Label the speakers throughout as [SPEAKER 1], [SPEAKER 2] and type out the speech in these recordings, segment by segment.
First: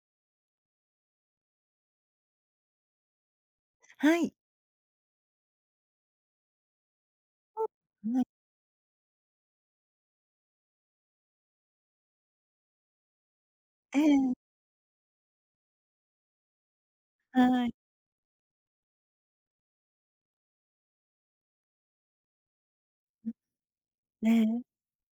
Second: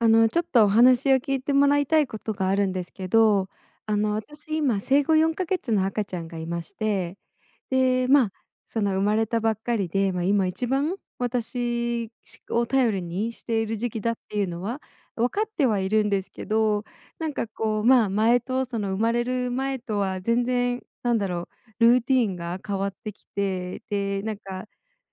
[SPEAKER 1] あのちょっとお話を聞いてもらいたいことがあるんですけど、あの
[SPEAKER 2] はい。
[SPEAKER 1] 私今生後4か月の赤ちゃんがいまして、
[SPEAKER 2] う
[SPEAKER 1] で、
[SPEAKER 2] ね。
[SPEAKER 1] ま、その生まれたばっかりで、ま、今一番、私し、を頼りにしている時
[SPEAKER 2] え
[SPEAKER 1] 期だっ
[SPEAKER 2] え。
[SPEAKER 1] ていうのは分かってはいるんですけど、なんか
[SPEAKER 2] はい。
[SPEAKER 1] こう、ま、前と、その生まれる前とは全然なんだろう、ルーティーンが変わってき
[SPEAKER 2] うん。
[SPEAKER 1] て、で、なん
[SPEAKER 2] ね。
[SPEAKER 1] か、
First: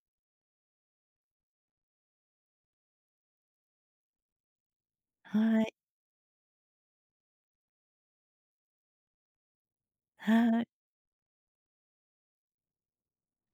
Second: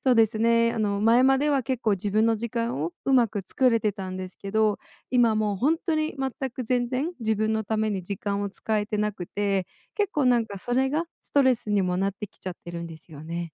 [SPEAKER 1] そうですね、あの前までは結構自分の時間をうまく作れてたんですけど、今もう
[SPEAKER 2] は
[SPEAKER 1] ほ
[SPEAKER 2] い。
[SPEAKER 1] んとに全く、全然、自分のために時間を使えてなくて、結構なんか
[SPEAKER 2] はい。
[SPEAKER 1] それがストレスにもなってきちゃってるんですよね。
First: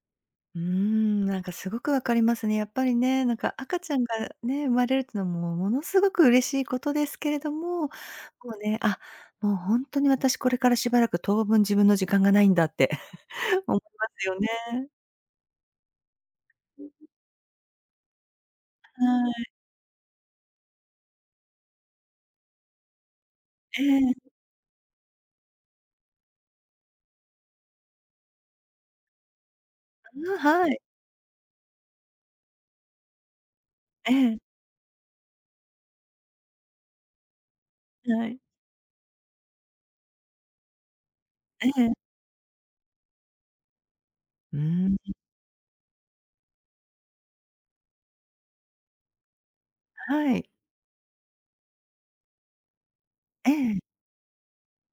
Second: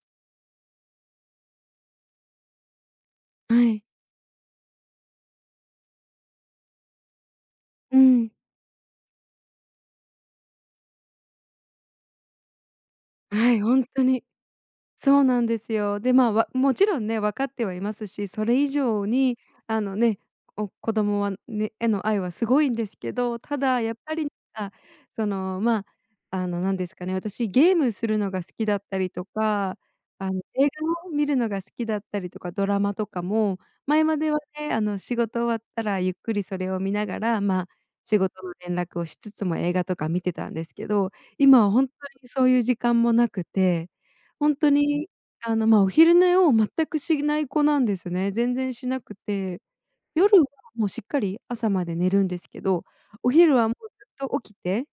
[SPEAKER 2] うーん、なんかすごくわかりますね。やっぱりね、なんか
[SPEAKER 1] は
[SPEAKER 2] 赤
[SPEAKER 1] い。
[SPEAKER 2] ちゃんがね、生まれるっていうのは、もう、ものすごく嬉しいことですけれども、
[SPEAKER 1] うん。
[SPEAKER 2] こうね、あ、もうほんとに私、これからしばらく当分自分の時間がないんだって
[SPEAKER 1] はい、ほ
[SPEAKER 2] 思い
[SPEAKER 1] んと
[SPEAKER 2] ま
[SPEAKER 1] に。
[SPEAKER 2] すよね。
[SPEAKER 1] そうなんですよ。で、まあ、わも
[SPEAKER 2] う、
[SPEAKER 1] ちろ
[SPEAKER 2] う。
[SPEAKER 1] んね、分かってはいますし、それ以上
[SPEAKER 2] は
[SPEAKER 1] に
[SPEAKER 2] い。
[SPEAKER 1] あのね、お、子供はね、への愛はすごいんですけど、ただ
[SPEAKER 2] え
[SPEAKER 1] やっぱ
[SPEAKER 2] え。
[SPEAKER 1] りか、そのま、あのなんですかね、私ゲームするのが好きだったりとか、あ
[SPEAKER 2] あ、
[SPEAKER 1] の映
[SPEAKER 2] はい。
[SPEAKER 1] 画を見るのが好きだったりとか、ドラマとかも前
[SPEAKER 2] え
[SPEAKER 1] まで
[SPEAKER 2] え。
[SPEAKER 1] はね、あの仕事終わったらゆっくりそれを見ながら、ま、仕
[SPEAKER 2] はい。
[SPEAKER 1] 事の連絡をしつつも映画とか見てたんですけど、今
[SPEAKER 2] え
[SPEAKER 1] はほん
[SPEAKER 2] え。
[SPEAKER 1] とにそういう時間もなくて、ほん
[SPEAKER 2] う
[SPEAKER 1] と
[SPEAKER 2] ん。
[SPEAKER 1] にあのま、お昼寝を全くしない子なんですね。全然しなくて、
[SPEAKER 2] は
[SPEAKER 1] 夜は
[SPEAKER 2] い。
[SPEAKER 1] もうしっかり朝まで寝るんですけど、お
[SPEAKER 2] え
[SPEAKER 1] 昼はも
[SPEAKER 2] え。
[SPEAKER 1] うずっと起きて、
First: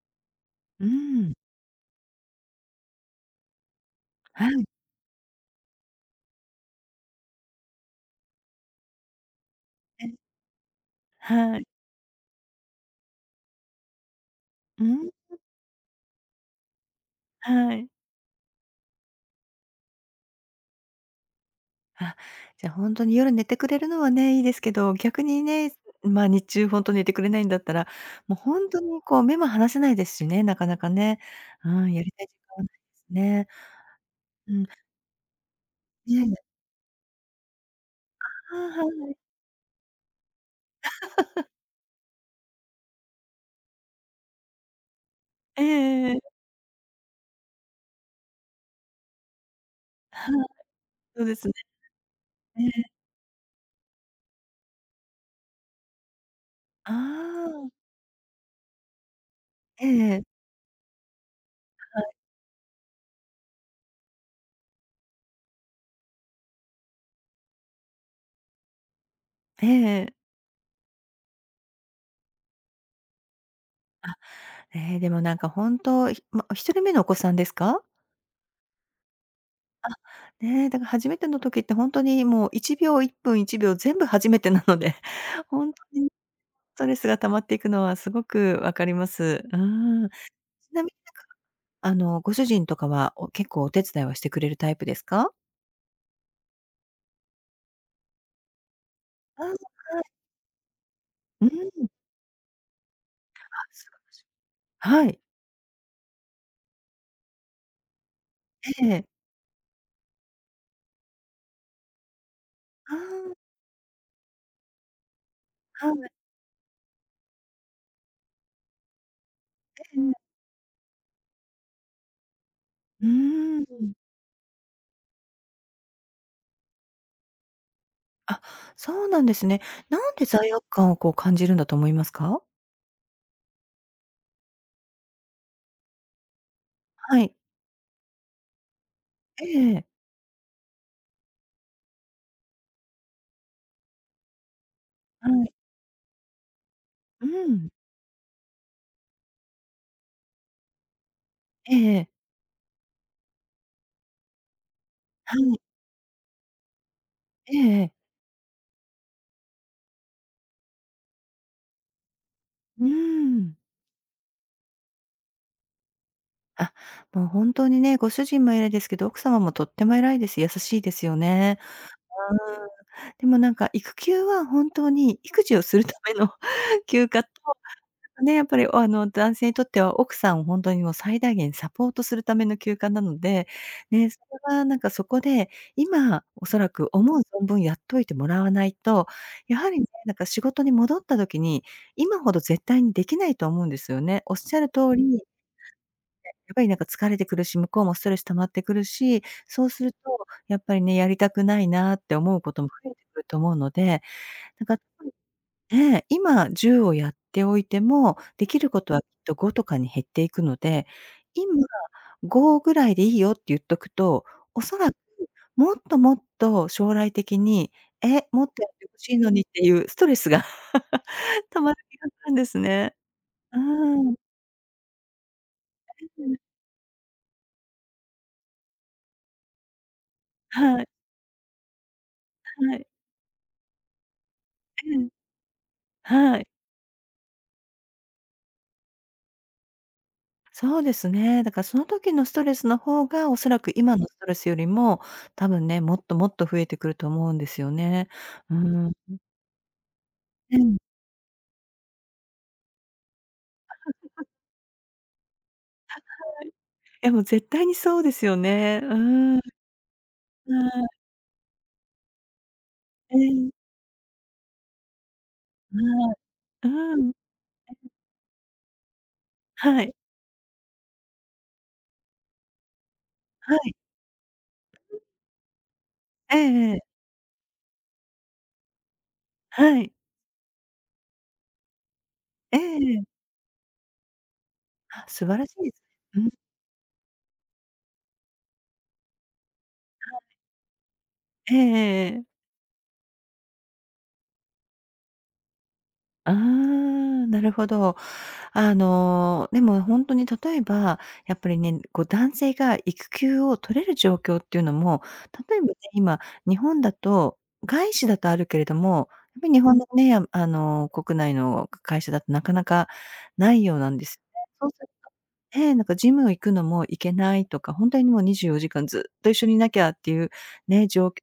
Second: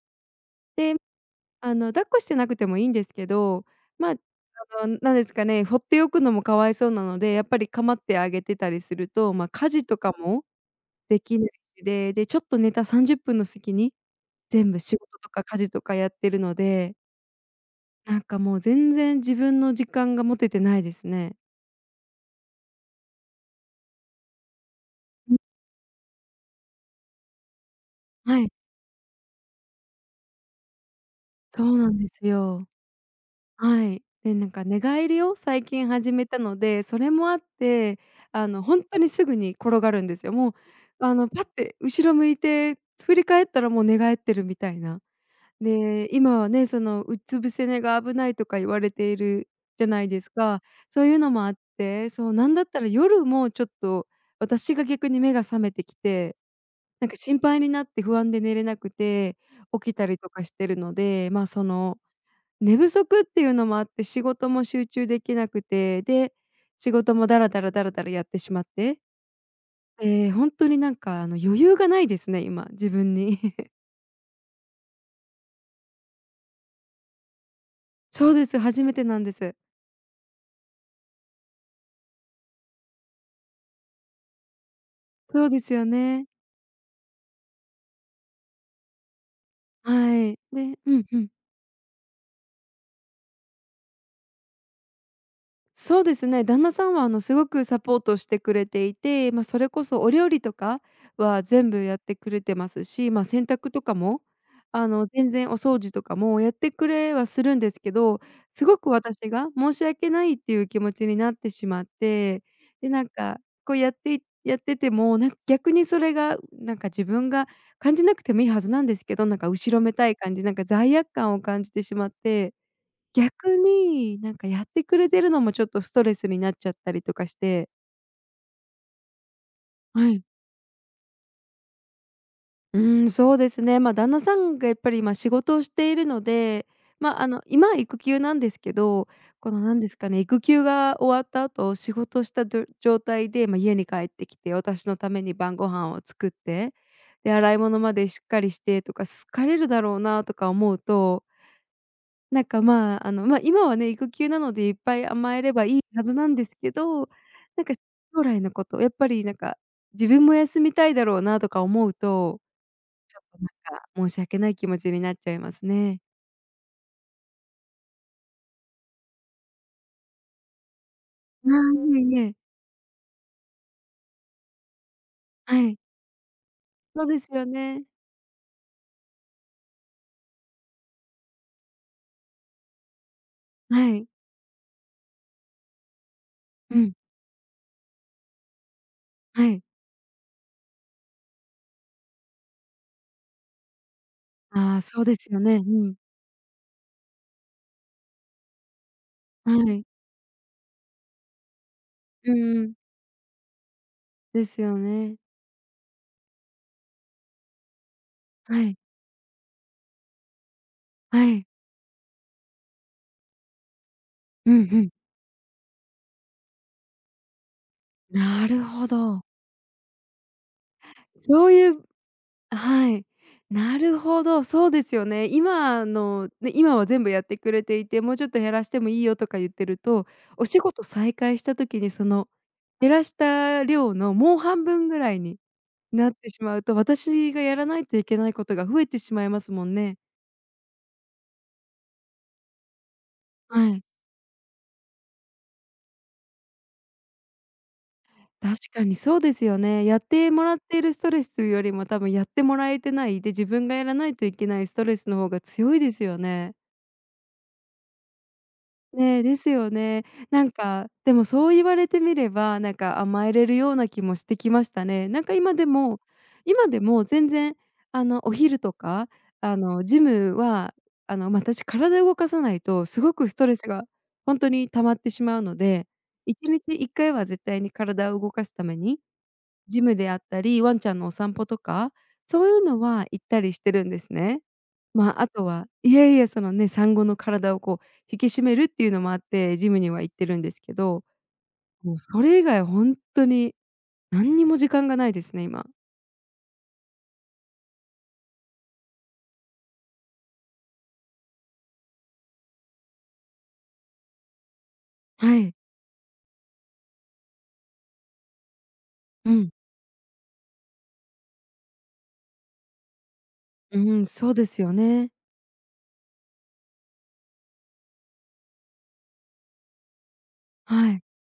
[SPEAKER 2] う
[SPEAKER 1] で、
[SPEAKER 2] ん。
[SPEAKER 1] あの抱っこしてなくてもいいんですけど、まあ、た
[SPEAKER 2] はい。
[SPEAKER 1] ぶんなんですかね、ほっておくのもかわいそうなので、やっぱり構ってあげてたりすると、ま、家事と
[SPEAKER 2] え
[SPEAKER 1] か
[SPEAKER 2] え。
[SPEAKER 1] もできない
[SPEAKER 2] はい。
[SPEAKER 1] しで、でちょっと寝た30分の隙に全部
[SPEAKER 2] う、う
[SPEAKER 1] 仕事と
[SPEAKER 2] ん。
[SPEAKER 1] か家事とかやってるので。
[SPEAKER 2] はい。
[SPEAKER 1] なんかもう全然自分の時間が持ててないですね。
[SPEAKER 2] あ、じゃほんとに夜寝てくれるのはね、いいですけど、逆
[SPEAKER 1] うん。
[SPEAKER 2] にね、す、ま、日中ほんと寝てくれないんだったら、もう
[SPEAKER 1] はい。
[SPEAKER 2] ほんとにこう、目も離せないですしね、なかなかね。
[SPEAKER 1] そ
[SPEAKER 2] う
[SPEAKER 1] うな
[SPEAKER 2] ん、
[SPEAKER 1] ん
[SPEAKER 2] や
[SPEAKER 1] で
[SPEAKER 2] りたい
[SPEAKER 1] す
[SPEAKER 2] 時間はな
[SPEAKER 1] よ。
[SPEAKER 2] いですね。
[SPEAKER 1] はい。でなん
[SPEAKER 2] う
[SPEAKER 1] か
[SPEAKER 2] ん。
[SPEAKER 1] 寝返りを最近始
[SPEAKER 2] え
[SPEAKER 1] め
[SPEAKER 2] え。
[SPEAKER 1] たので、それもあってあ
[SPEAKER 2] あ、
[SPEAKER 1] のほ
[SPEAKER 2] あ
[SPEAKER 1] ん
[SPEAKER 2] あ、
[SPEAKER 1] とに、
[SPEAKER 2] はい。
[SPEAKER 1] すぐに転がるんですよ。もうあのパッ て後ろ向いて振り返ったらもう寝返ってるみたいな。
[SPEAKER 2] えええ
[SPEAKER 1] で、
[SPEAKER 2] えええ。
[SPEAKER 1] 今はね、そのうつ伏せ寝が危ないとか言われているじゃないです
[SPEAKER 2] はい、
[SPEAKER 1] か。そういう
[SPEAKER 2] そう
[SPEAKER 1] の
[SPEAKER 2] で
[SPEAKER 1] も
[SPEAKER 2] す
[SPEAKER 1] あ
[SPEAKER 2] ね。
[SPEAKER 1] って、そう、なんだ
[SPEAKER 2] え
[SPEAKER 1] った
[SPEAKER 2] え。
[SPEAKER 1] ら夜もちょっと私が逆に目が覚めてきて。
[SPEAKER 2] あ
[SPEAKER 1] なんか心配に
[SPEAKER 2] あ。
[SPEAKER 1] なって不安で寝れなくて、
[SPEAKER 2] え
[SPEAKER 1] 起きた
[SPEAKER 2] ええ
[SPEAKER 1] り
[SPEAKER 2] え。
[SPEAKER 1] とかしてるので、ま、その
[SPEAKER 2] はい。
[SPEAKER 1] 寝不足っていうのもあって、仕事も集中できなくて、で、仕事もダラダラダラダラやってしまって、
[SPEAKER 2] ええええ。
[SPEAKER 1] ええ、ほんとになんかあの余裕がないですね、今、自分に。
[SPEAKER 2] あ、ええでもなんか本当、ひも、1人目のお子さんですか？
[SPEAKER 1] そうです、初めてなんです。
[SPEAKER 2] あ、ねえ、だから初めての時って、本当にもう1秒1分1秒全部初めてなので、
[SPEAKER 1] そうです
[SPEAKER 2] 本当
[SPEAKER 1] よ
[SPEAKER 2] に
[SPEAKER 1] ね。
[SPEAKER 2] ストレスが溜まって行くのは、凄く分かります。うーん。因みに
[SPEAKER 1] はい。で
[SPEAKER 2] 何
[SPEAKER 1] うんう
[SPEAKER 2] か、
[SPEAKER 1] ん。
[SPEAKER 2] あの、ご主人とかは、お結構お手伝いはしてくれるタイプですか？
[SPEAKER 1] そうですね、旦那さんは、あの凄くサポートしてくれていて、ま、
[SPEAKER 2] ああ、
[SPEAKER 1] それ
[SPEAKER 2] は
[SPEAKER 1] こそ
[SPEAKER 2] い。
[SPEAKER 1] お料理とかは
[SPEAKER 2] う
[SPEAKER 1] 全部
[SPEAKER 2] ん。
[SPEAKER 1] やって来れてますし、ま、洗濯
[SPEAKER 2] あ、
[SPEAKER 1] と
[SPEAKER 2] 素晴
[SPEAKER 1] か
[SPEAKER 2] らし
[SPEAKER 1] も、
[SPEAKER 2] い。
[SPEAKER 1] あ
[SPEAKER 2] は
[SPEAKER 1] の、
[SPEAKER 2] い。
[SPEAKER 1] 全然お掃除とかもやって来れはするんですけど、凄
[SPEAKER 2] え
[SPEAKER 1] く
[SPEAKER 2] え。
[SPEAKER 1] 私が申し訳ないって言う気持ちになってしまって、で、
[SPEAKER 2] あ
[SPEAKER 1] 何
[SPEAKER 2] あ。
[SPEAKER 1] か、こう、やってやってても、何か逆に
[SPEAKER 2] は
[SPEAKER 1] そ
[SPEAKER 2] い。
[SPEAKER 1] れが、何か自分が、感じなくても良いはずなんですけど、何か後ろめ
[SPEAKER 2] ええ
[SPEAKER 1] た
[SPEAKER 2] ええ。
[SPEAKER 1] い感じ何か罪悪感を感じてしまって、
[SPEAKER 2] う
[SPEAKER 1] 逆
[SPEAKER 2] ーん。
[SPEAKER 1] に、何かやって来れてるのも、ちょっとストレスになっちゃったりとかして
[SPEAKER 2] あ、そうなんですね。何
[SPEAKER 1] はい。
[SPEAKER 2] で罪悪感をこう感じるんだと思いますか？
[SPEAKER 1] うーん、そうですね。ま、旦那さんがやっぱり、今仕事をしているので、ま、
[SPEAKER 2] は
[SPEAKER 1] あ
[SPEAKER 2] い。
[SPEAKER 1] の今は育休なんですけど、
[SPEAKER 2] え
[SPEAKER 1] この何
[SPEAKER 2] え。
[SPEAKER 1] ですかね、育休が終わった後仕事したど、状態で、ま、家に帰って来て私の為
[SPEAKER 2] は
[SPEAKER 1] に
[SPEAKER 2] い。
[SPEAKER 1] 晩御飯を作って、
[SPEAKER 2] う
[SPEAKER 1] で、洗い
[SPEAKER 2] ん。
[SPEAKER 1] 物までしっかりしてとか疲れるだろうなとか思うと
[SPEAKER 2] ええええ。
[SPEAKER 1] 何か、まあ、あの今はね育休なのでいっぱい
[SPEAKER 2] は
[SPEAKER 1] 甘えれ
[SPEAKER 2] い。
[SPEAKER 1] ば良いはずなんですけど、
[SPEAKER 2] え
[SPEAKER 1] 何か
[SPEAKER 2] えええ。
[SPEAKER 1] 将来の事、やっぱり何か、自分も休みたいだろうなとか思うと、
[SPEAKER 2] うー
[SPEAKER 1] ちょっと何
[SPEAKER 2] ん。
[SPEAKER 1] か、申し訳ない気持ちになっちゃいますね。
[SPEAKER 2] あ、もう本当にね、ご主人も偉いですけど、奥様もとっても偉いです。優しいですよ
[SPEAKER 1] あ
[SPEAKER 2] ね。
[SPEAKER 1] あ、いえいえ。
[SPEAKER 2] うーん。でもなんか、育休は本当に育児
[SPEAKER 1] は
[SPEAKER 2] をす
[SPEAKER 1] い。
[SPEAKER 2] るための
[SPEAKER 1] そ
[SPEAKER 2] 休
[SPEAKER 1] うで
[SPEAKER 2] 暇と、
[SPEAKER 1] すよね。
[SPEAKER 2] ね、やっぱり、あの、男性にとっては奥さんを本当にもう最大限サポートするための休暇なので、
[SPEAKER 1] はい。
[SPEAKER 2] ね、それはなんかそこで、今おそら
[SPEAKER 1] う
[SPEAKER 2] く
[SPEAKER 1] ん。
[SPEAKER 2] 思う存分やっといてもらわないと、
[SPEAKER 1] は
[SPEAKER 2] や
[SPEAKER 1] い。
[SPEAKER 2] はりね、なんか仕事に戻った時に、今ほど絶対にできないと思うんですよね。おっしゃる
[SPEAKER 1] ああ、
[SPEAKER 2] 通
[SPEAKER 1] そう
[SPEAKER 2] り、ね、
[SPEAKER 1] ですよね。うん。
[SPEAKER 2] やっぱりなんか疲れてくるし、向こうもストレス溜まってくるし、
[SPEAKER 1] は
[SPEAKER 2] そうす
[SPEAKER 1] い。
[SPEAKER 2] るとやっぱりね、やりたくないなって
[SPEAKER 1] う
[SPEAKER 2] 思うこ
[SPEAKER 1] ー
[SPEAKER 2] とも
[SPEAKER 1] ん。
[SPEAKER 2] 増えてくると思うので、
[SPEAKER 1] です
[SPEAKER 2] なんか
[SPEAKER 1] よ ね。
[SPEAKER 2] ねえ、今10をやっておいても、でき
[SPEAKER 1] は
[SPEAKER 2] る
[SPEAKER 1] い。
[SPEAKER 2] ことはきっと5とかに減っていくので、
[SPEAKER 1] はい。
[SPEAKER 2] 今、5ぐらいでいいよって言っとくと、
[SPEAKER 1] うん
[SPEAKER 2] お
[SPEAKER 1] う
[SPEAKER 2] そ
[SPEAKER 1] ん。
[SPEAKER 2] らく、もっともっと将来的に、え、も
[SPEAKER 1] な
[SPEAKER 2] っ
[SPEAKER 1] る
[SPEAKER 2] とやって
[SPEAKER 1] ほ
[SPEAKER 2] 欲しい
[SPEAKER 1] ど。
[SPEAKER 2] のにっていうストレスが
[SPEAKER 1] そ う
[SPEAKER 2] た
[SPEAKER 1] い
[SPEAKER 2] まる
[SPEAKER 1] う
[SPEAKER 2] 気がするんです
[SPEAKER 1] は
[SPEAKER 2] ね。
[SPEAKER 1] い。
[SPEAKER 2] う
[SPEAKER 1] なる
[SPEAKER 2] ん。
[SPEAKER 1] ほど、そうですよね。今の、ね、今は全部やってくれていて、もうちょっと減らしてもいいよとか言ってると、お仕
[SPEAKER 2] は
[SPEAKER 1] 事
[SPEAKER 2] い。
[SPEAKER 1] 再開した時にその
[SPEAKER 2] はい。
[SPEAKER 1] 減らした量のもう半分
[SPEAKER 2] う
[SPEAKER 1] ぐ
[SPEAKER 2] ん。
[SPEAKER 1] らいになって
[SPEAKER 2] は
[SPEAKER 1] し
[SPEAKER 2] い。
[SPEAKER 1] まうと、私がやらないといけないことが増えてしまいますもんね。
[SPEAKER 2] そうですね。だからその時のストレスの方が、おそら
[SPEAKER 1] は
[SPEAKER 2] く
[SPEAKER 1] い。
[SPEAKER 2] 今のストレスよりも、たぶんね、もっともっと増えてくると思うんですよね。うー
[SPEAKER 1] 確かにそ
[SPEAKER 2] ん。
[SPEAKER 1] うですよね。やってもらっ
[SPEAKER 2] うん。
[SPEAKER 1] ているストレスというよりも多分やってもらえてない、で、自分がやらないと いけないストレスの方が強いです
[SPEAKER 2] は
[SPEAKER 1] よね。
[SPEAKER 2] い。でも絶対にそうですよね。う
[SPEAKER 1] ね、
[SPEAKER 2] ん。
[SPEAKER 1] で
[SPEAKER 2] は
[SPEAKER 1] すよね。なん
[SPEAKER 2] い。
[SPEAKER 1] か、でもそう言われてみれば、なんか
[SPEAKER 2] う
[SPEAKER 1] 甘えれ
[SPEAKER 2] ん。
[SPEAKER 1] るような気もしてきましたね。なんか今で
[SPEAKER 2] は
[SPEAKER 1] も
[SPEAKER 2] い、う
[SPEAKER 1] 今でも
[SPEAKER 2] ん。え
[SPEAKER 1] 全然、
[SPEAKER 2] え。
[SPEAKER 1] あの、お昼とか、あ
[SPEAKER 2] は
[SPEAKER 1] の、
[SPEAKER 2] い。
[SPEAKER 1] ジムは、あの、私体動かさないとすごくスト
[SPEAKER 2] は
[SPEAKER 1] レス
[SPEAKER 2] い。
[SPEAKER 1] がほんとに溜まっ てしまうのでい
[SPEAKER 2] え
[SPEAKER 1] ちに
[SPEAKER 2] え
[SPEAKER 1] ち
[SPEAKER 2] ええ。
[SPEAKER 1] 1回は絶対に体を動かすために、
[SPEAKER 2] は
[SPEAKER 1] ジ
[SPEAKER 2] い。
[SPEAKER 1] ムであったり、ワンちゃんのお散歩とか、そうい
[SPEAKER 2] え
[SPEAKER 1] うの
[SPEAKER 2] え。
[SPEAKER 1] は行ったりしてるんですね。
[SPEAKER 2] あ、
[SPEAKER 1] ま、
[SPEAKER 2] 素
[SPEAKER 1] あ
[SPEAKER 2] 晴
[SPEAKER 1] と
[SPEAKER 2] らしい
[SPEAKER 1] は
[SPEAKER 2] で
[SPEAKER 1] いやい
[SPEAKER 2] すね。う
[SPEAKER 1] や
[SPEAKER 2] ん。
[SPEAKER 1] そのね、産後の体をこう引き締めるっていうのもあって、ジムには行っ
[SPEAKER 2] はい。
[SPEAKER 1] てるんですけど、
[SPEAKER 2] えええ
[SPEAKER 1] もう
[SPEAKER 2] ええ
[SPEAKER 1] そ
[SPEAKER 2] え。
[SPEAKER 1] れ以外ほんとに何にも時間がないですね、今。
[SPEAKER 2] ああ、なるほど。あの、でも、ほんとに例えば、やっぱりね、こう、男性が育休を取れる状況っていうのも、
[SPEAKER 1] はい。
[SPEAKER 2] 例えばね、今日本だと、外資だとあるけれども、
[SPEAKER 1] う
[SPEAKER 2] やっぱ
[SPEAKER 1] ん。
[SPEAKER 2] り日本のね、あの、国内の会社だとなかなかないよう
[SPEAKER 1] う
[SPEAKER 2] なんで
[SPEAKER 1] ん、
[SPEAKER 2] す
[SPEAKER 1] そう です
[SPEAKER 2] そう
[SPEAKER 1] よ
[SPEAKER 2] すと、
[SPEAKER 1] ね。
[SPEAKER 2] ええ、なんかジム行くのも行けないとか、ほんとにもう24時間ずっと一緒にいなきゃっていうね、
[SPEAKER 1] は
[SPEAKER 2] じ
[SPEAKER 1] い。
[SPEAKER 2] ょう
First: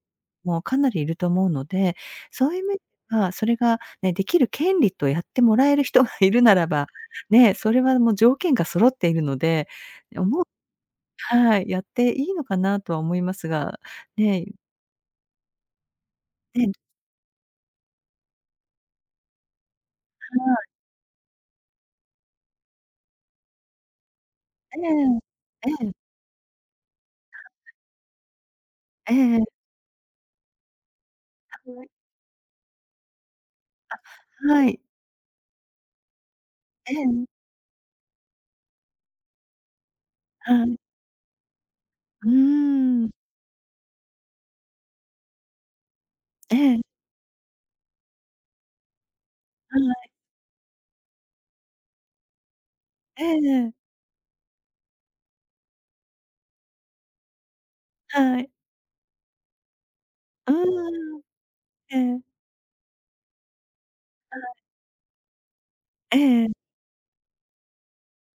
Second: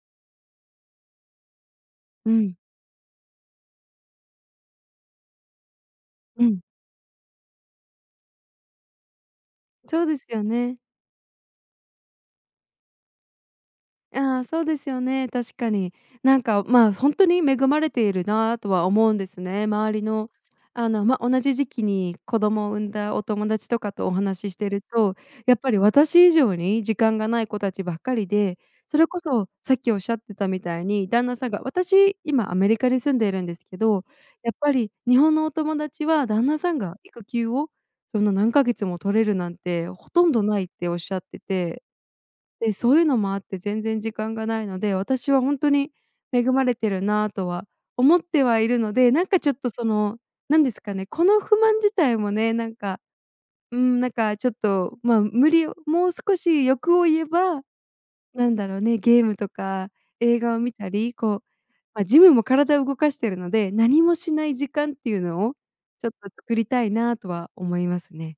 [SPEAKER 2] もかなりいると思うので、
[SPEAKER 1] う
[SPEAKER 2] そう
[SPEAKER 1] ん。
[SPEAKER 2] いう面はそれがね、できる権利とやってもらえる人がいる
[SPEAKER 1] う
[SPEAKER 2] な
[SPEAKER 1] ん。
[SPEAKER 2] らば、ね、それはもう条件が揃っているので、
[SPEAKER 1] そうで
[SPEAKER 2] お
[SPEAKER 1] すよ
[SPEAKER 2] も
[SPEAKER 1] ね。
[SPEAKER 2] はい。やっていいのかなとは思いますが、
[SPEAKER 1] あ、
[SPEAKER 2] ね。
[SPEAKER 1] そうですよね。確かに。なん
[SPEAKER 2] え
[SPEAKER 1] か、
[SPEAKER 2] え。
[SPEAKER 1] ま、ほんとに恵まれているなとは思うんですね。周りの
[SPEAKER 2] はい。
[SPEAKER 1] あの、ま、同じ時期に子供を産んだお友達とかとお話しして
[SPEAKER 2] え
[SPEAKER 1] ると、
[SPEAKER 2] え、
[SPEAKER 1] やっ
[SPEAKER 2] え
[SPEAKER 1] ぱり
[SPEAKER 2] え。
[SPEAKER 1] 私以上に時間がない子たちばっかりで、それ
[SPEAKER 2] え
[SPEAKER 1] こ
[SPEAKER 2] ええ
[SPEAKER 1] そ
[SPEAKER 2] え。
[SPEAKER 1] さっきおっしゃってたみたいに、旦那さんが
[SPEAKER 2] [unintelligible]
[SPEAKER 1] 私今アメリカに住んでるんですけど、や
[SPEAKER 2] あ、
[SPEAKER 1] っ
[SPEAKER 2] は
[SPEAKER 1] ぱ
[SPEAKER 2] い。
[SPEAKER 1] り日本のお友達は旦那さん
[SPEAKER 2] え
[SPEAKER 1] が育
[SPEAKER 2] え。
[SPEAKER 1] 休をそんな何ヶ月も取れるなんて、ほとんどな
[SPEAKER 2] は
[SPEAKER 1] いっ
[SPEAKER 2] い。
[SPEAKER 1] ておっしゃってて。
[SPEAKER 2] う
[SPEAKER 1] で、そうい
[SPEAKER 2] ー
[SPEAKER 1] う
[SPEAKER 2] ん。
[SPEAKER 1] のもあって全然時間がないので、私はほんとに恵ま
[SPEAKER 2] え
[SPEAKER 1] れ
[SPEAKER 2] え。
[SPEAKER 1] てるなとは思ってはいるので、なんかちょっと
[SPEAKER 2] は
[SPEAKER 1] そ
[SPEAKER 2] い。
[SPEAKER 1] の、なんですかね、この不満自体もね、なんか、
[SPEAKER 2] ええええ。
[SPEAKER 1] うーん、なんかちょっとま、無理をもう少し欲を言えば、
[SPEAKER 2] はい。
[SPEAKER 1] 何だろね、ゲームとか映
[SPEAKER 2] う
[SPEAKER 1] 画を見たり、
[SPEAKER 2] ーん、
[SPEAKER 1] こう、
[SPEAKER 2] え
[SPEAKER 1] ま、ジ
[SPEAKER 2] え。
[SPEAKER 1] ムも体を動かしてるので、何もし
[SPEAKER 2] は
[SPEAKER 1] ない
[SPEAKER 2] い。
[SPEAKER 1] 時間っていうのをちょっ
[SPEAKER 2] え
[SPEAKER 1] と
[SPEAKER 2] え。
[SPEAKER 1] 作りたいなとは思いますね。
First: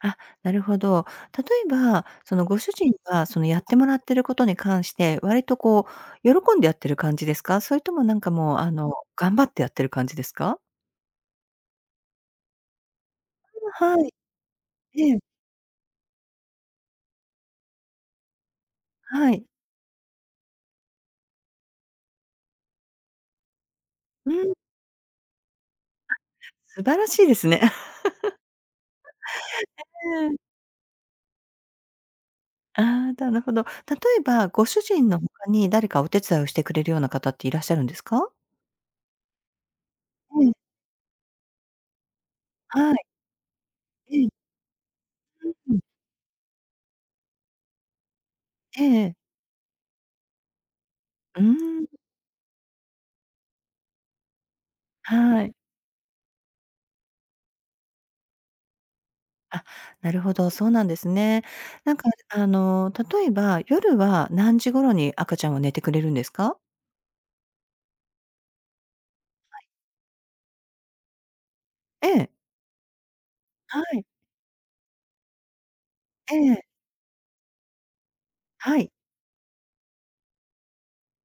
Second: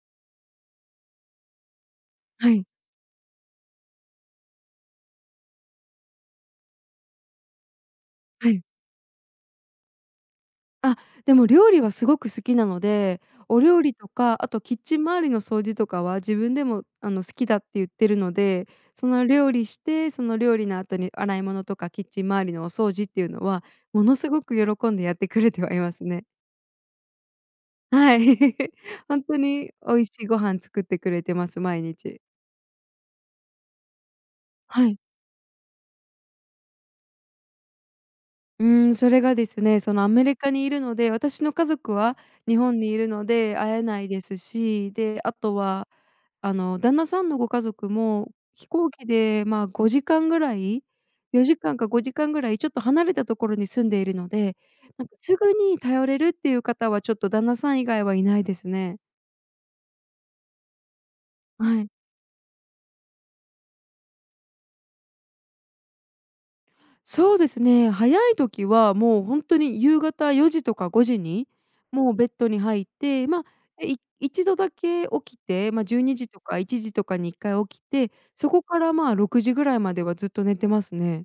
[SPEAKER 2] あ、なるほど。例えばその
[SPEAKER 1] は
[SPEAKER 2] ご
[SPEAKER 1] い。
[SPEAKER 2] 主人がそのやってもらってることに関して、割とこう喜んでやってる感じですか？それとも、なんか
[SPEAKER 1] は
[SPEAKER 2] もう、
[SPEAKER 1] い。
[SPEAKER 2] あの頑張ってやってる感じですか？
[SPEAKER 1] あ、でも料理はすごく好きなので、お
[SPEAKER 2] うわ、
[SPEAKER 1] 料理
[SPEAKER 2] は
[SPEAKER 1] と
[SPEAKER 2] い。
[SPEAKER 1] か、あとキッチン
[SPEAKER 2] え
[SPEAKER 1] 周
[SPEAKER 2] え。
[SPEAKER 1] りの掃除とかは、自分でもあの好きだってゆってるので、その
[SPEAKER 2] はい。
[SPEAKER 1] 料理して、その料理の後に洗い物とかキッチン周りのお掃除っていうのはものす
[SPEAKER 2] う
[SPEAKER 1] ごく
[SPEAKER 2] ん。
[SPEAKER 1] 喜んでやってくれてはいます
[SPEAKER 2] あ、
[SPEAKER 1] ね。
[SPEAKER 2] 素晴らしいですね。
[SPEAKER 1] はい。ほんとに 美味
[SPEAKER 2] え
[SPEAKER 1] し
[SPEAKER 2] え
[SPEAKER 1] い
[SPEAKER 2] え
[SPEAKER 1] ご
[SPEAKER 2] え。
[SPEAKER 1] 飯作ってくれてます、毎日。
[SPEAKER 2] ああ、なるほど。例えばご主
[SPEAKER 1] はい。
[SPEAKER 2] 人の他に誰かお手伝いをしてくれるような方っていらっしゃるんですか？
[SPEAKER 1] うーん、それがですね、そのアメリ
[SPEAKER 2] う
[SPEAKER 1] カ
[SPEAKER 2] ん。
[SPEAKER 1] にいるので、私の家族は、日本に
[SPEAKER 2] は
[SPEAKER 1] い
[SPEAKER 2] い。
[SPEAKER 1] るので会えないで
[SPEAKER 2] ええ。
[SPEAKER 1] すし、で、あ
[SPEAKER 2] う
[SPEAKER 1] と
[SPEAKER 2] うん。
[SPEAKER 1] は、あの旦那さんのご家族も飛
[SPEAKER 2] え
[SPEAKER 1] 行機
[SPEAKER 2] え。
[SPEAKER 1] で、ま、5時間ぐらい、
[SPEAKER 2] うー
[SPEAKER 1] 4時間か、
[SPEAKER 2] ん。
[SPEAKER 1] 5時間ぐらいちょっと離れたところに住んでいるので、なんかす
[SPEAKER 2] は
[SPEAKER 1] ぐ
[SPEAKER 2] い。
[SPEAKER 1] に頼れるっていう方はちょっと旦那さん以外はいないですね。
[SPEAKER 2] あ、なるほど、そうなんですね。
[SPEAKER 1] はい。
[SPEAKER 2] なんか、ああの例えば、夜は何時頃に赤ちゃんは寝てくれるんですか？
[SPEAKER 1] そうですね、早い時はもうほんと
[SPEAKER 2] はい。
[SPEAKER 1] に夕方4時とか5時に
[SPEAKER 2] え
[SPEAKER 1] もうベ
[SPEAKER 2] え。
[SPEAKER 1] ッドに入って、ま
[SPEAKER 2] は
[SPEAKER 1] あ、い
[SPEAKER 2] い。
[SPEAKER 1] 1度だけ起きて、ま、12時と
[SPEAKER 2] え
[SPEAKER 1] か
[SPEAKER 2] え。
[SPEAKER 1] 1時とかに1回起きて、そこか
[SPEAKER 2] はい。
[SPEAKER 1] ら、まあ、6時ぐらいまではずっと寝てますね。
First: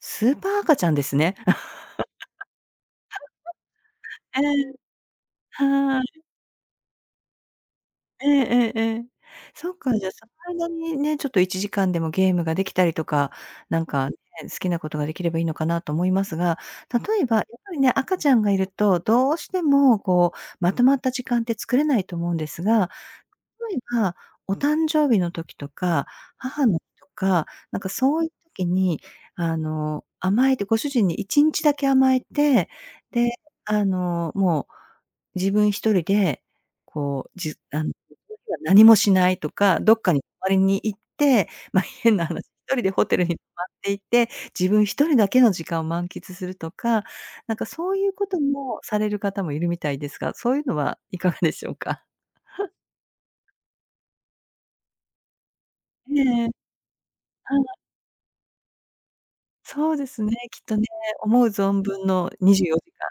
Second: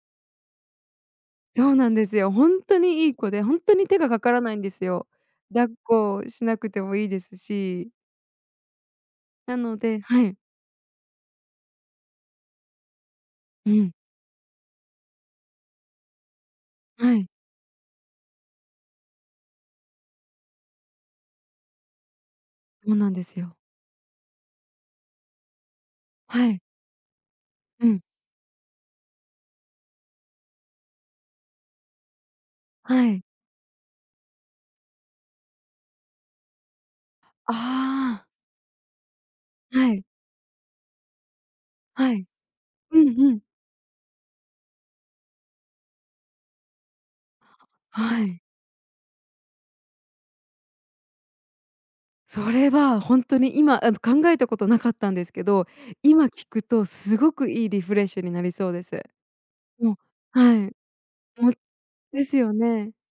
[SPEAKER 2] スーパー赤ちゃんですね。
[SPEAKER 1] そうなんですよ。ほんとにいい子で、ほんとに手が かか
[SPEAKER 2] え
[SPEAKER 1] らないんで
[SPEAKER 2] え。
[SPEAKER 1] すよ。抱っ
[SPEAKER 2] は
[SPEAKER 1] こ
[SPEAKER 2] い。
[SPEAKER 1] しなくてもいいですし
[SPEAKER 2] ええええええ。
[SPEAKER 1] な
[SPEAKER 2] そっ
[SPEAKER 1] の
[SPEAKER 2] か、
[SPEAKER 1] で
[SPEAKER 2] じゃあ、
[SPEAKER 1] は
[SPEAKER 2] そ
[SPEAKER 1] い。
[SPEAKER 2] の間にね、ちょっと1時間でもゲームができたりとか、
[SPEAKER 1] う
[SPEAKER 2] なん
[SPEAKER 1] ん。
[SPEAKER 2] かね、好きなことができればいいのかなと思いますが、
[SPEAKER 1] は
[SPEAKER 2] 例え
[SPEAKER 1] い。
[SPEAKER 2] ば、やっぱりね、赤ちゃんがいると、どうしても、こう、まとまった時間って作れないと思うんですが、
[SPEAKER 1] そうなんですよ。
[SPEAKER 2] 例えば、お誕生日の時とか、
[SPEAKER 1] はい。
[SPEAKER 2] 母の日とか、なん
[SPEAKER 1] う
[SPEAKER 2] か
[SPEAKER 1] ん。
[SPEAKER 2] そういう時に、あの、甘えて、ご主人に1日だけ甘えて、
[SPEAKER 1] はい。
[SPEAKER 2] で、あの、もう、自分1人で、こう、じ
[SPEAKER 1] あ
[SPEAKER 2] ゅ、あん [unintelligible]
[SPEAKER 1] あ。
[SPEAKER 2] 何もしないとか、
[SPEAKER 1] は
[SPEAKER 2] どっ
[SPEAKER 1] い。
[SPEAKER 2] かに泊まりに行って、ま、
[SPEAKER 1] は
[SPEAKER 2] 変な
[SPEAKER 1] い。
[SPEAKER 2] 話1人で
[SPEAKER 1] う
[SPEAKER 2] ホ
[SPEAKER 1] ん
[SPEAKER 2] テル
[SPEAKER 1] う
[SPEAKER 2] に
[SPEAKER 1] ん。
[SPEAKER 2] 泊まっていて、自分1人だけの時間満喫するとか、なんかそういう
[SPEAKER 1] は
[SPEAKER 2] こと
[SPEAKER 1] い。
[SPEAKER 2] もされる方もいるみたいですが、そういうのはいかがでしょうか？
[SPEAKER 1] それはほんとに今あの、考えたことなかったんですけど、今
[SPEAKER 2] ねえ。
[SPEAKER 1] 聞くとすごく
[SPEAKER 2] は
[SPEAKER 1] いい
[SPEAKER 2] い。
[SPEAKER 1] リフレッシュになりそうです。う
[SPEAKER 2] そ
[SPEAKER 1] ん、
[SPEAKER 2] うですね、
[SPEAKER 1] は
[SPEAKER 2] き
[SPEAKER 1] い。
[SPEAKER 2] っとね、思う
[SPEAKER 1] もう
[SPEAKER 2] 存分
[SPEAKER 1] で
[SPEAKER 2] の
[SPEAKER 1] すよ
[SPEAKER 2] にじゅうよ
[SPEAKER 1] ね。
[SPEAKER 2] じかん。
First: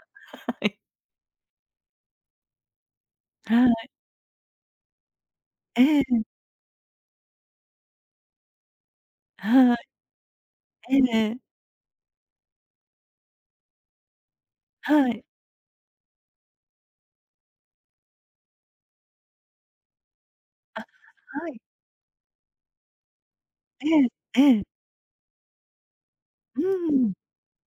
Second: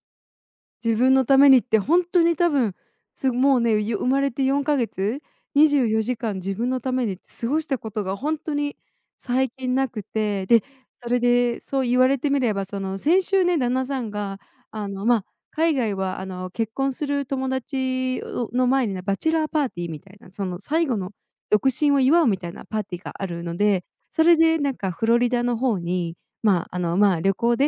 [SPEAKER 2] はい。
[SPEAKER 1] 自分のためにってほんとに多分、す、もう
[SPEAKER 2] は
[SPEAKER 1] ね、
[SPEAKER 2] い。
[SPEAKER 1] ゆ生まれて4か月にじゅう
[SPEAKER 2] え
[SPEAKER 1] よじ
[SPEAKER 2] え。
[SPEAKER 1] かん自分のために過ごしたことがほんとに最
[SPEAKER 2] は
[SPEAKER 1] 近
[SPEAKER 2] い。
[SPEAKER 1] なくて。で、そ
[SPEAKER 2] え
[SPEAKER 1] れ
[SPEAKER 2] え。
[SPEAKER 1] でそう言われてみればその、先週ね旦那さんがあの、
[SPEAKER 2] はい。
[SPEAKER 1] ま、海外はあの、結婚する友達、う、の前にね、バチェラーパーティーみたいな、その
[SPEAKER 2] あ、
[SPEAKER 1] 最後の
[SPEAKER 2] はい。
[SPEAKER 1] 独身を祝うみたいなパーティーがあるので、
[SPEAKER 2] ええ、
[SPEAKER 1] それ
[SPEAKER 2] え
[SPEAKER 1] で
[SPEAKER 2] え。
[SPEAKER 1] なんかフロリダの方に、
[SPEAKER 2] う
[SPEAKER 1] ま、あの
[SPEAKER 2] ん。
[SPEAKER 1] ま、旅行で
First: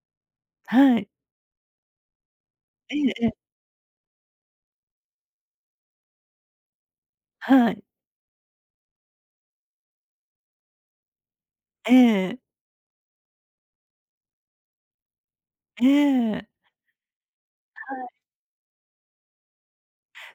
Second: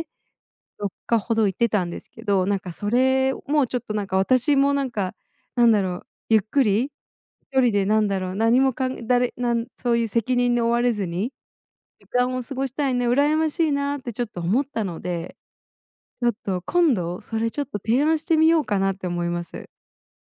[SPEAKER 1] よっ
[SPEAKER 2] はい。
[SPEAKER 1] かほど行ってたんですけど、なんかそ
[SPEAKER 2] ええええ。
[SPEAKER 1] れもちょっとなんか、私もなんか、なんだろう、ゆっくりひと
[SPEAKER 2] は
[SPEAKER 1] り
[SPEAKER 2] い。
[SPEAKER 1] でなんだろう、何もかんだり、なんそういう責任に追われずに、
[SPEAKER 2] え
[SPEAKER 1] 時間
[SPEAKER 2] え。
[SPEAKER 1] を過ごしたいね、羨ましいなってちょっと思ったので。ちょっ
[SPEAKER 2] ええ。
[SPEAKER 1] と今度それちょっと
[SPEAKER 2] は
[SPEAKER 1] 提
[SPEAKER 2] い。
[SPEAKER 1] 案してみようかなって思います。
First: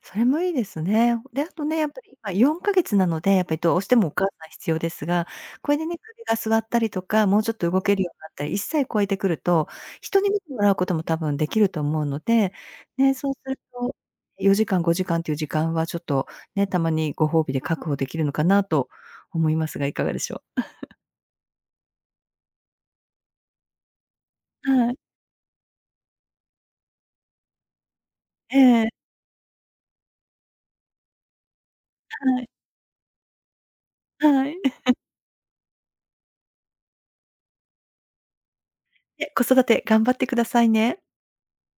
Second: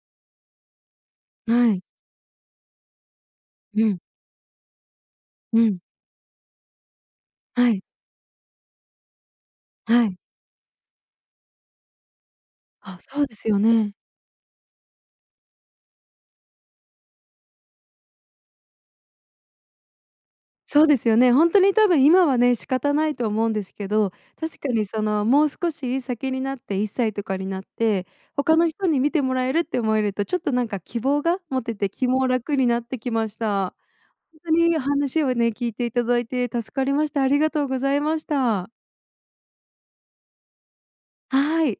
[SPEAKER 2] それもいいですね。で、あと
[SPEAKER 1] は
[SPEAKER 2] ね、
[SPEAKER 1] い。
[SPEAKER 2] やっぱり今4か月なので、やっぱりどう
[SPEAKER 1] う
[SPEAKER 2] して
[SPEAKER 1] ん。
[SPEAKER 2] もお母さん必要ですが、
[SPEAKER 1] う
[SPEAKER 2] これ
[SPEAKER 1] ん。
[SPEAKER 2] でね、首が座ったりとか、もうちょっと
[SPEAKER 1] は
[SPEAKER 2] 動
[SPEAKER 1] い。
[SPEAKER 2] けるようになったり、1歳超えてくると、
[SPEAKER 1] はい。
[SPEAKER 2] 人に見てもらうことも多分できると思うので、
[SPEAKER 1] あ、
[SPEAKER 2] ね、
[SPEAKER 1] そう
[SPEAKER 2] そう
[SPEAKER 1] で
[SPEAKER 2] す
[SPEAKER 1] す
[SPEAKER 2] る
[SPEAKER 1] よ
[SPEAKER 2] と
[SPEAKER 1] ね。
[SPEAKER 2] 4時間、5時間っていう時間はちょっと、ね、たまにご褒美で確保できるのかなと思いますが、いかがでしょう？
[SPEAKER 1] そう ですよね。ほんとに多分今はね、仕方ないと思うんですけど、確かに
[SPEAKER 2] はい。
[SPEAKER 1] その、もう少し先になって1歳とかになって、他の
[SPEAKER 2] え
[SPEAKER 1] 人
[SPEAKER 2] え。
[SPEAKER 1] に見てもらえるって思えると、ちょっとなんか希望が持てて気も
[SPEAKER 2] はい。
[SPEAKER 1] 楽になってきました。ほ
[SPEAKER 2] は
[SPEAKER 1] ん
[SPEAKER 2] い。
[SPEAKER 1] とに 話をね、聞いていただいて助かりました。ありがとうございました。
[SPEAKER 2] え、子育て頑張ってくださいね。
[SPEAKER 1] はい。